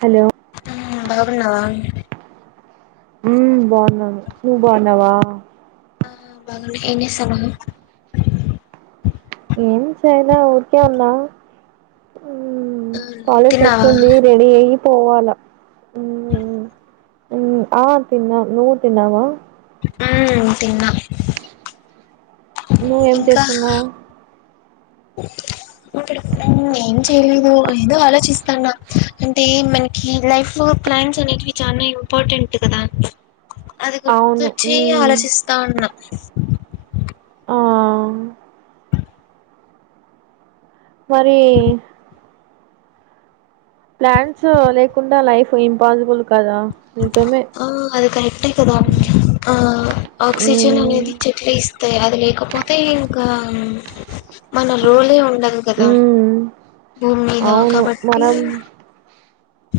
Hello బాగున్నావా ఉ బాగున్నాను నువ్ బాగున్నావా ఆ బాగున్న ఏం చేస్తానవు ఏం చెలే ఊరికె వున్నా మ్మ్ ఆ కాలేజీ ఫెస్ట్ తిన్నావా ఉంది రెడీ అయి పోవాల ఆ తిన్నా నువ్వు తిన్నావా ఉమ్ తిన్నా నువ్వేం ఇంకా చేస్తున్నావ్ ఇప్పుడు మ్ ఏం చేయలేదు ఏదో ఆలోచిస్తాన్న అంటే మనకి లైఫ్ ప్లాన్స్ అనేటివి చాలా ఇంపార్టెంట్ కదా అది అవును గుర్తొచ్చి మ్మ్ ఆలోచిస్తా ఉన్నా ఆ మరీ ప్లాన్స్ లేకుండా లైఫ్ ఇంపాజిబుల్ కదా నిజమే ఆహ్ అది కరెక్టే కదా మ్మ్ ఆ ఆక్సిజన్ మ్మ్ అనేది చెట్లే ఇస్ టె అది లేకపోతే ఇంకా మన రోలే ఉన్ డదు కదా మ్మ్ బూమ్ మీద కాబట్టి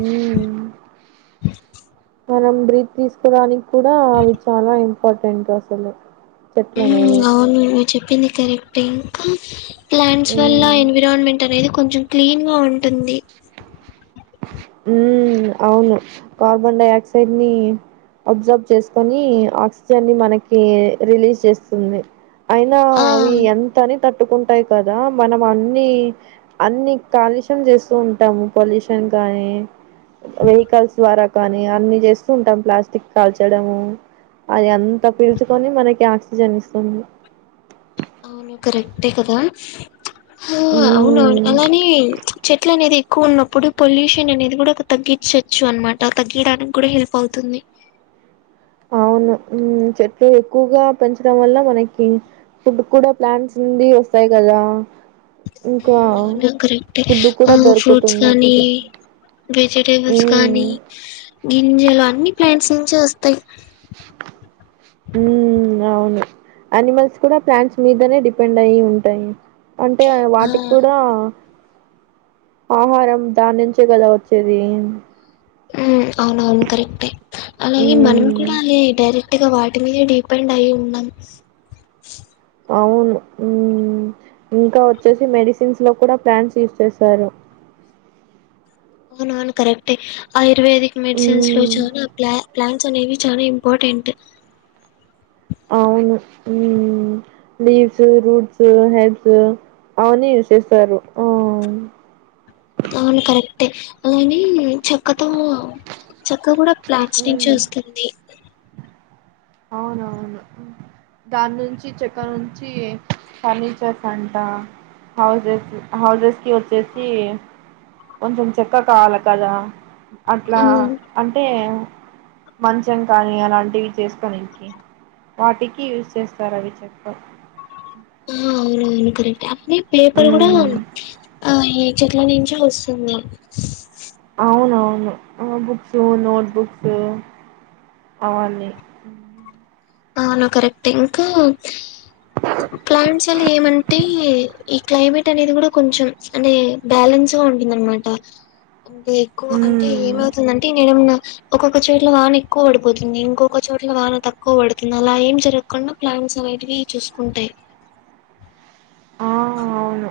ఉమ్ మనం బ్రీత్ తీసుకోడానిక్ కూడా అవి చాలా ఇంపార్టెంట్ అసలు చెట్లు ఉమ్ అనేవి అవును నువ్ చెప్పింది కరెక్ట్ ఏ ఇంకా ప్లాంట్స్ వల్ల ఉమ్ ఎన్విరాన్మెంట్ అనేది కొంచెం క్లీన్గా ఉంటుంది ఉమ్ ఔను కార్ బన్ డయాక్సైడ్ ని అబ్ సబ్ చేస్ కొని ఆక్ సిజన్ ని మనకీ రిలీజ్ చేస్తుంది అయినా ఆ అవి ఎంత్తని తట్ టుకున్ టాయ్ కదా మనం అన్ని అన్ని కాలుషమ్ జేస్ ఉంటాము పొల్ యుష్ కింకానే వెహికల్స్ ద్వారా కనీ అన్ని చేస్తూ ఉంటం ప్లాస్టిక్ కాల్చడము అది అంత పీల్చుకొని మనకి ఆక్సిజన్ ఇస్తుంది. అవును కరెక్టే కదా హ హ్ ఔనవున్ ఉమ్ అలానే చెట్ ట్ల అనేది కు ఉన్నప్పుడు పొల్ యుషన్ అనేది గూడా కొత్ తగ్గిచచ్చు అన్ మాట తగ్గియ్ డాన్ కి గుడా హెల్ పవ్ తుంది ఔను ఉమ్ చెట్లు ఎక్కుగా పెంచడం వల్ల మనకి ఫుడ్ కూడా ప్లాన్ ట్స్ నుండి వస్తయి కదా ఇంకా హ్మ్ ఔను కరెక్టే ఫుడ్ కూడా ఆ ఫ్రూట్స్ దొరుకుతుంది కానీ వెజిటేబుల్స్ మ్మ్ కానీ గింజలు అన్ని ప్లాంట్స్ నుంచే వస్తయి బ్లాంక్ ఉమ్మ్ ఔను యనిమల్స్ కూడా ప్లాంట్స్ మీదనే డిపెండ్ అయి ఉంటాయి అంటే ఎ ఆ వాటిక్ కూడా ఆహారం దాన్ నించే గదా వచ్చేదీ హ్మ్మ్ ఔవ్ ఔను కరెక్టే అలాగే మనమ్ మ్మ్ కూడా అలే డైరేట్ ఇక వాట్ మీద్ డిపెండ్ అయి ఉన్నం ఔను ఉమ్ ఇంకా వచ్చేసి మెడిసేన్ స్ లో కూడా ప్లాంట్స్ యూస్ చేస్తారు బ్లాంక్ ఔన్ ఔను కరక్టే Ayurvedic medicines లో మ్మ్ చోన ప్లా ప్లాంట్స్ అనేవి చాలా ఇంపొటెంటు ఔను ఉమ్ లీవ్ సు రూట్ సు హెబ్ సు ఉ ఆ వన్ని యూస్ చేస్తారు ఆ ఔను కరక్టే అలానే చెక్కతో ఓ చెక్క గుడాక్ ప్లాంట్స్ నించే మ్మ్ ఓస్తుంది ఔన్ ఔవును దాన్ నుంచి చెక్క నుంచి ఈ ఫర్ నిచర్స్ అంట హౌజెస్ సు హౌజేస్ కి ఓచ్చేసి కొంచమ్ చెక్క కావాల కదా అట్లా ఉమ్ అంటే మంచం కానీ అలాంటివి చేస్ పనికి వాటికి యూస్ చేస్తరు అవి చెక్క ఔన్ ఔవున్ కరక్ట్ అట్ నే పేపర్ గూడ ఉమ్, మ్ ఆ ఈ చెట్ల నించే ఓస్తుంద ఔనవ్ ను అ books notebooks అవన్ని ఔను కరెక్టె ఇంకా హం ప్లాంట్స్ లే ఏమంటే ఈ క్లాయి మేట్ అనేద్ గూడ కొంచమ్ చ్ అంటే బ్యాలెన్ సో ఉంటిన్ దిన్ మాట అంటే ఎక్కువ అంటే హ్మ్ ఏమత్ సుందంటే నేనే ఉన్నా ఒకొక చోట్ల వాన ఎక్కు బడిపోతుంది ఇంకొక చోట్ల వాన తక్కు పడుద్ నాల ఏం జరగ్ కుండా ప్లాంట్స్ అనేటివి చూస్ కుంటయి ఆ అవును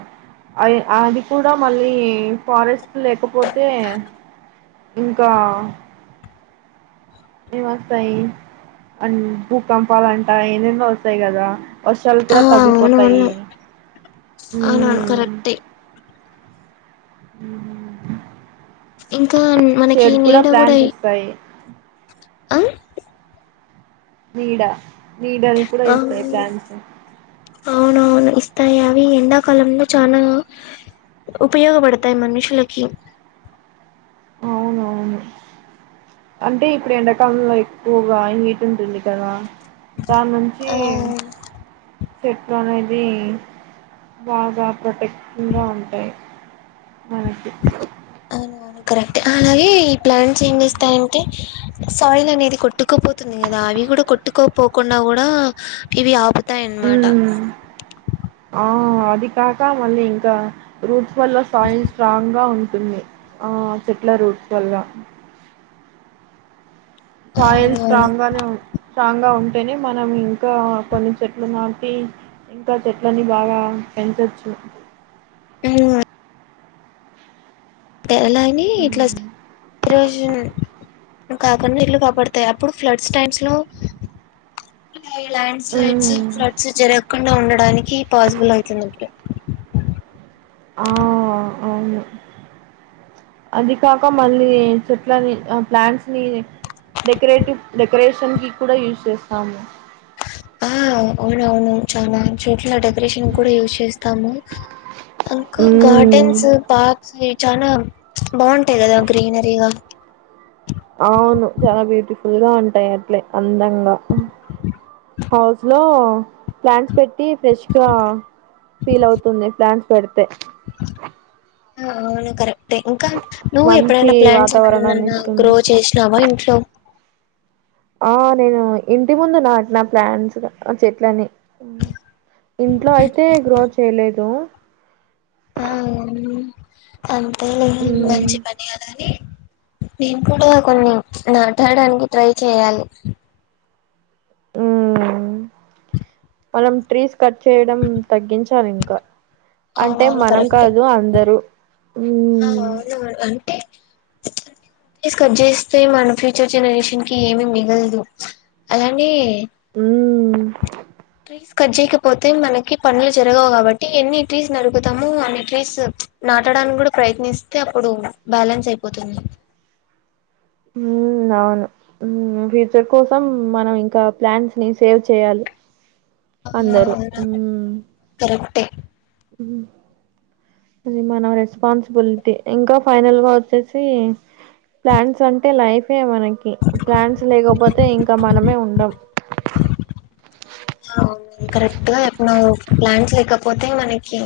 అయి అది కూడా మళ్ళీ ఫారెస్ట్ లేకపోతే ఇంకా ఆ ఇవ్ వస్తయి అండ్ భూపంపాలంట ఏమేమో వస్తయి గదా వర్ శాలు ఆ కూడ అవునవును తగ్గిపోతాయి అవునవును హుమ్ కరెక్టే హుమ్ ఇంకా మనకి చేడూ కుడ నీడ కూడా ప్లాంట్స్ ఇ- ఇస్తాయి ఆ నీడ నీడని కూడా ఆ ఇస్తాయి ప్లాంట్స్ అవునవును ఇస్తాయి అవి ఎండాకాలంలో చానా ఉపయోగపడతాయి మనుషులకి అవును అవును అంటే ఇపుడు ఎండాకాలంలో ఎక్కుగా ఎమ్ హీట్ టుంటుంది కదా దాన్ నుంచి ఆ చెట్లు అనేది బాగా ప్రొటెట్ ఇంగా ఉంటయి మనకి కరెక్ట్ అలాగే ఈ ప్లాంట్స్ ఏం చేస్తాయంటే? సాయిల్ అనేది కొట్టుకోపోతుంది కదా. అవి కూడా కొట్టుకోపోకుండా కూడా ఇవి ఆపు త్తయ్యాన్నమాట ఉ అది కాక మళ్ళీ ఇంకా రూట్స్ వల్ల సోయిల్ స్ట్రాంగ్గా ఉంటుంది. ఆ చెట్ల రూట్స్ వల్ల సోయిల్ అవునవును స్ట్రాంగ్ గానే ఉన్ స్ట్రాంగ్ గా ఉం టేనే మనం ఇంకా కొన్ని చెట్లు నాటి ఇంకా చెట్లని బాగా పెంచచ్చు. ఇంగ తెల్లని ఇట్లాజ్ ఈరోజు కాకుండా ఇట్లు కాపాడతాయి అప్పుడు ఫ్లడ్స్ టైమ్స్ లో. ఈ ల్యాండ్ స్లైడ్స్, మ్మ్ ఫ్లడ్స్ జరగ్ కుండా ఉండడానికి పాసిబుల్ అవుతుందిప్పుడు ఆ అవును అది కాక మళ్ళీ చెట్లని, ఆ ప్లాంట్స్ ని డెకరేటివ్ డెకరేషన్ కి కూడా యూజ్ చేస్తాము. ఆ అవునవును చాల చోట్లా డెక్ రేషన్ కూడా యూజ్ చేస్తాము. అంక మ్మ్ గార్డెన్స్ పాప్స్ ఏ చానా బావుంటాయి గదా గ్రీనరీగా అవును చాలా బ్యూటిఫుల్ గా ఉంటాయి అట్లే అందంగా. హౌస్ లో ప్లాంట్స్ పెట్టి ఫ్రెష్ గా ఫీల్ అవుతుంది ప్లాంట్స్ పెడితే ఆ అవును కరే క్టే ఇంకా నువ్వు మంచి ఎప్పుడైనా ప్లాంట్స్ వాతావరణాన్ని ఎమన్నా ఇస్తుంది గ్రో చేసినావా ఇంట్లో? ఆ నేను ఇంటి ముందు నాటిన ప్లాంట్సగా చేట్లనీ ఇంట్లో అయితే గ్రోత్ చేయలేదు. ఆ అవును అంతేలే మ్మ్ మంచిపని గదా అని నేను కూడా కొన్ని చ్ నాటాడానికి ట్రై చేయాలి. ఉమ్ మనం ట్రీస్ కట్ చేయడం తగ్గించాలి ఇంకా. అంటే అవునవును మనం కరెక్టే కాదు అందరూ ఆ మ్ ట్రీ స్కట్ చేస్తే మన ఫ్యూచర్ జనరేషన్ కి ఏ మిగలదు అలానే ఉమ్ ట్రీస్ కట్ చేయకపోతే మనకి పనులు జరగవు కాబట్టి ఎన్ని ట్రీస్ నరుకుతాము. అన్ని ట్రీస్ నా నాటడానికి కూడా ప్రయత్నిస్తే అప్పుడు బ్యాలెన్స్ అయిపోతుంది. ఉమ్ అవును ఫ్యూచర్ కోసం మనం ఇంకా ప్లాంట్స్ ని సేవ్ చేయాలి. అందరూ ఆ మ్ కరెక్టే ఉమ్ అది మన రెస్పాన్సిబిలిటీ ఇంకా ఫైనల్ గా వచ్చేసి ప్లాంట్స్ అంటే లైఫే మనకి ప్లాంట్స్ లేకపో తే ఇంకా మనమే ఉండం ఔను కరెక్ట్ గా చొప్నావ్ ప్లాంట్స్ లేకపోతే మనకి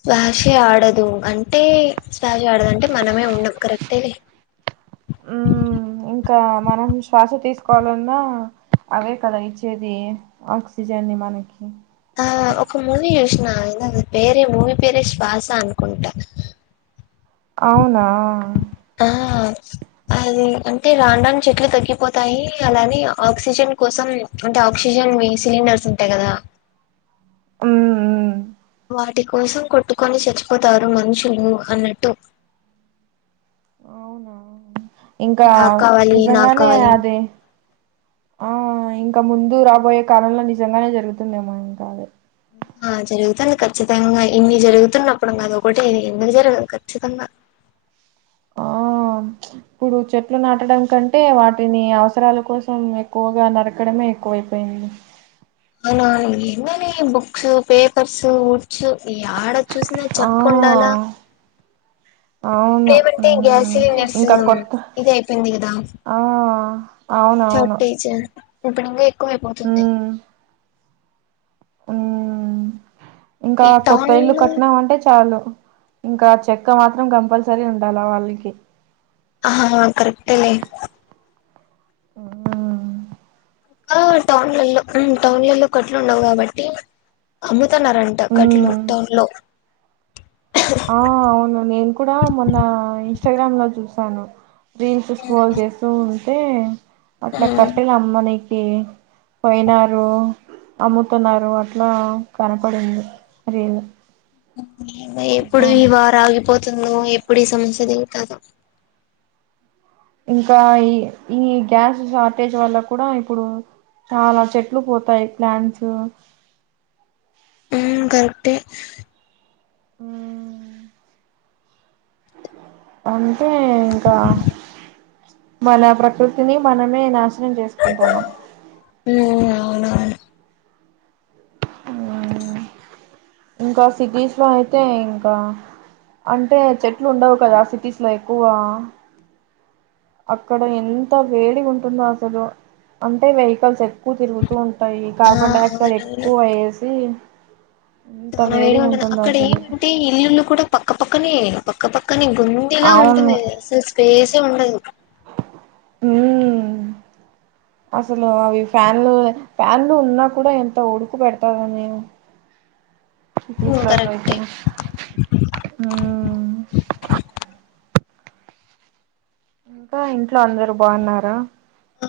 శ్వాసే ఆడదు అంటే శ్వాష ఆడదు అంటే మనమే ఉండం కరెక్టే లే హ్మ్ ఇంకా మనం శ్వాస తీసుకోవాలన్నా అవే కదా ఇచ్చేది ఆక్సిజన్ని మనకి ఆ ఒక మూవీ యెష్ నాయిన నా పేరే మూవీ పేరే శ్వాస అనుకుంట. అవునా డ అది అంటే రాన్ రాన్ చెట్లు తగ్గిపోతాయి అలాని ఆక్సిజన్ కోసం అంటే ఆక్సిజన్ వీ సిలిండర్స్ ఉంటాయి కదా హ్మ్ హ్మ్ వాటి కోసం కొట్టుకొని శచ్చిపోతారు మనుషులు అన్నట్టు అవునా ఇంకా నాకు కావాలి నాకు నిజంగానే కావాలి అది ఆ ఇం క ముందు రాబోయే కాలంలో నిజంగానే జరుగుతుందేమో ఇంకా అది ఆ జరుగుతంది ఖచ్చితంగా ఇన్ని జరుగుతున్నప్పుడు అది ఒకటే ఎందుకు జరగదు ఖచ్చితంగా ఓం ఇప్పుడు చెట్లు నాటడం కంటే వాటిని అవసరాల కోసం ఎక్కువగా నరకడమే ఎక్కువైపోయింది అవునవును ఎందోనే బుక్సు పేపర్స్ ఉడ్స్ యాడ చూసినా ఆ చక్కుండాలా అవును లేవంటే గ్యాస్ మ్మ్ సిలిండర్స్ ఇంకా కొత్త ఇది అయిపేయింది గదా ఆ అవునవును షార్టెజా ఇపుడు ఇంగ ఎక్కువైపోతుంది హ్మ్ ఇంకా ఈ కొత్త టౌన్ ఇల్లు లో కట్నామంటే చాలు ఇంకా చెక్క మాత్రం కంపల్సరీ ఉండాల వాల్కి ఆహా హా కరెక్టేలే హ్మ్ కా టౌన్లలో హ్మ్ టౌన్లల్లో కట్లు ఉండవు గాబట్టి అమ్ తన్నారంట కట్లు మ్మ్ టౌన్ లో ఆ అవును నేను కూడా మొన్నా ఇన్స్టాగ్రామ్ లో చూసాను రీల్స్ స్క్రోల్ చేస్తూ ఉంటే అట్లా ఉమ్ కట్టెలమ్మనీకి పొయినారు అమ్ముతున్నారు అట్లా కనపడింది రీల్ ఎప్పుడు ఈ చూసాను వార్ ఆగిపో తుందో ఎప్పుడు ఈ సమస్య దీర్తదో ఇంకా ఈ ఈ గ్యాస్ షార్టేజ్ వల్ల కూడా ఇపుడు చాలా చెట్లు పోతాయ్ ప్లాంట్సు హ్మ్ కరెక్టే హ్మ్ అంతే ఇంకా మన ప్రకృతిని మనమే నాశనం జేస్కుంటన్నం ఉమ్ అవునవును హ్మ్ ఇంకా సిటీస్ లో అయితే ఇంకా అంటే చెట్లుండవ్ కదా సిటీస్ లో ఎక్కువా అక్కడ ఎంత వేడిగుంటుందో అసలు అంటే వెయికల్స్ ఎక్కువ్ తిరుగుతూ ఉ టయి ఆ కార్బన్ డైఆక్సైడ్ అవునవును ఎక్కువయేసి చానా వేడిగా ఉంటుద్ అసలు అక్కడేమంటే ఇల్లుల్లు కూడా పక్కపక్కనే పక్క పక్ కనీ గొందిలా అవును ఉంటుంది అసల్ స్పేసే ఉండదు హ్మ్ అసలు అవి ఫ్యాన్లు ఫ్యాన్లు ఉన్నా కూడా ఎంత ఉడుకుబెడ్తదనీ హీట్లలో కరెక్టే అయితే హ్మ్ ఇంకా ఇంట్లో అందరు బాన్నారా ఆ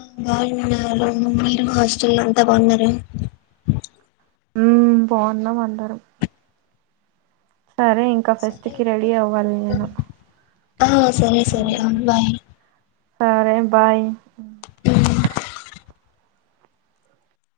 బావున్నారు మీరు హాస్టల్లో అంతా బాన్నారా ఉమ్ బావున్నాం అందరం సరే ఇంకా సరే ఫెస్ట్కి అయితే రడీ అవ్వాలి నేను ఆ సరే సరే ఉమ్. మ్ బాయ్ సరే బాయ్ ఉమ్.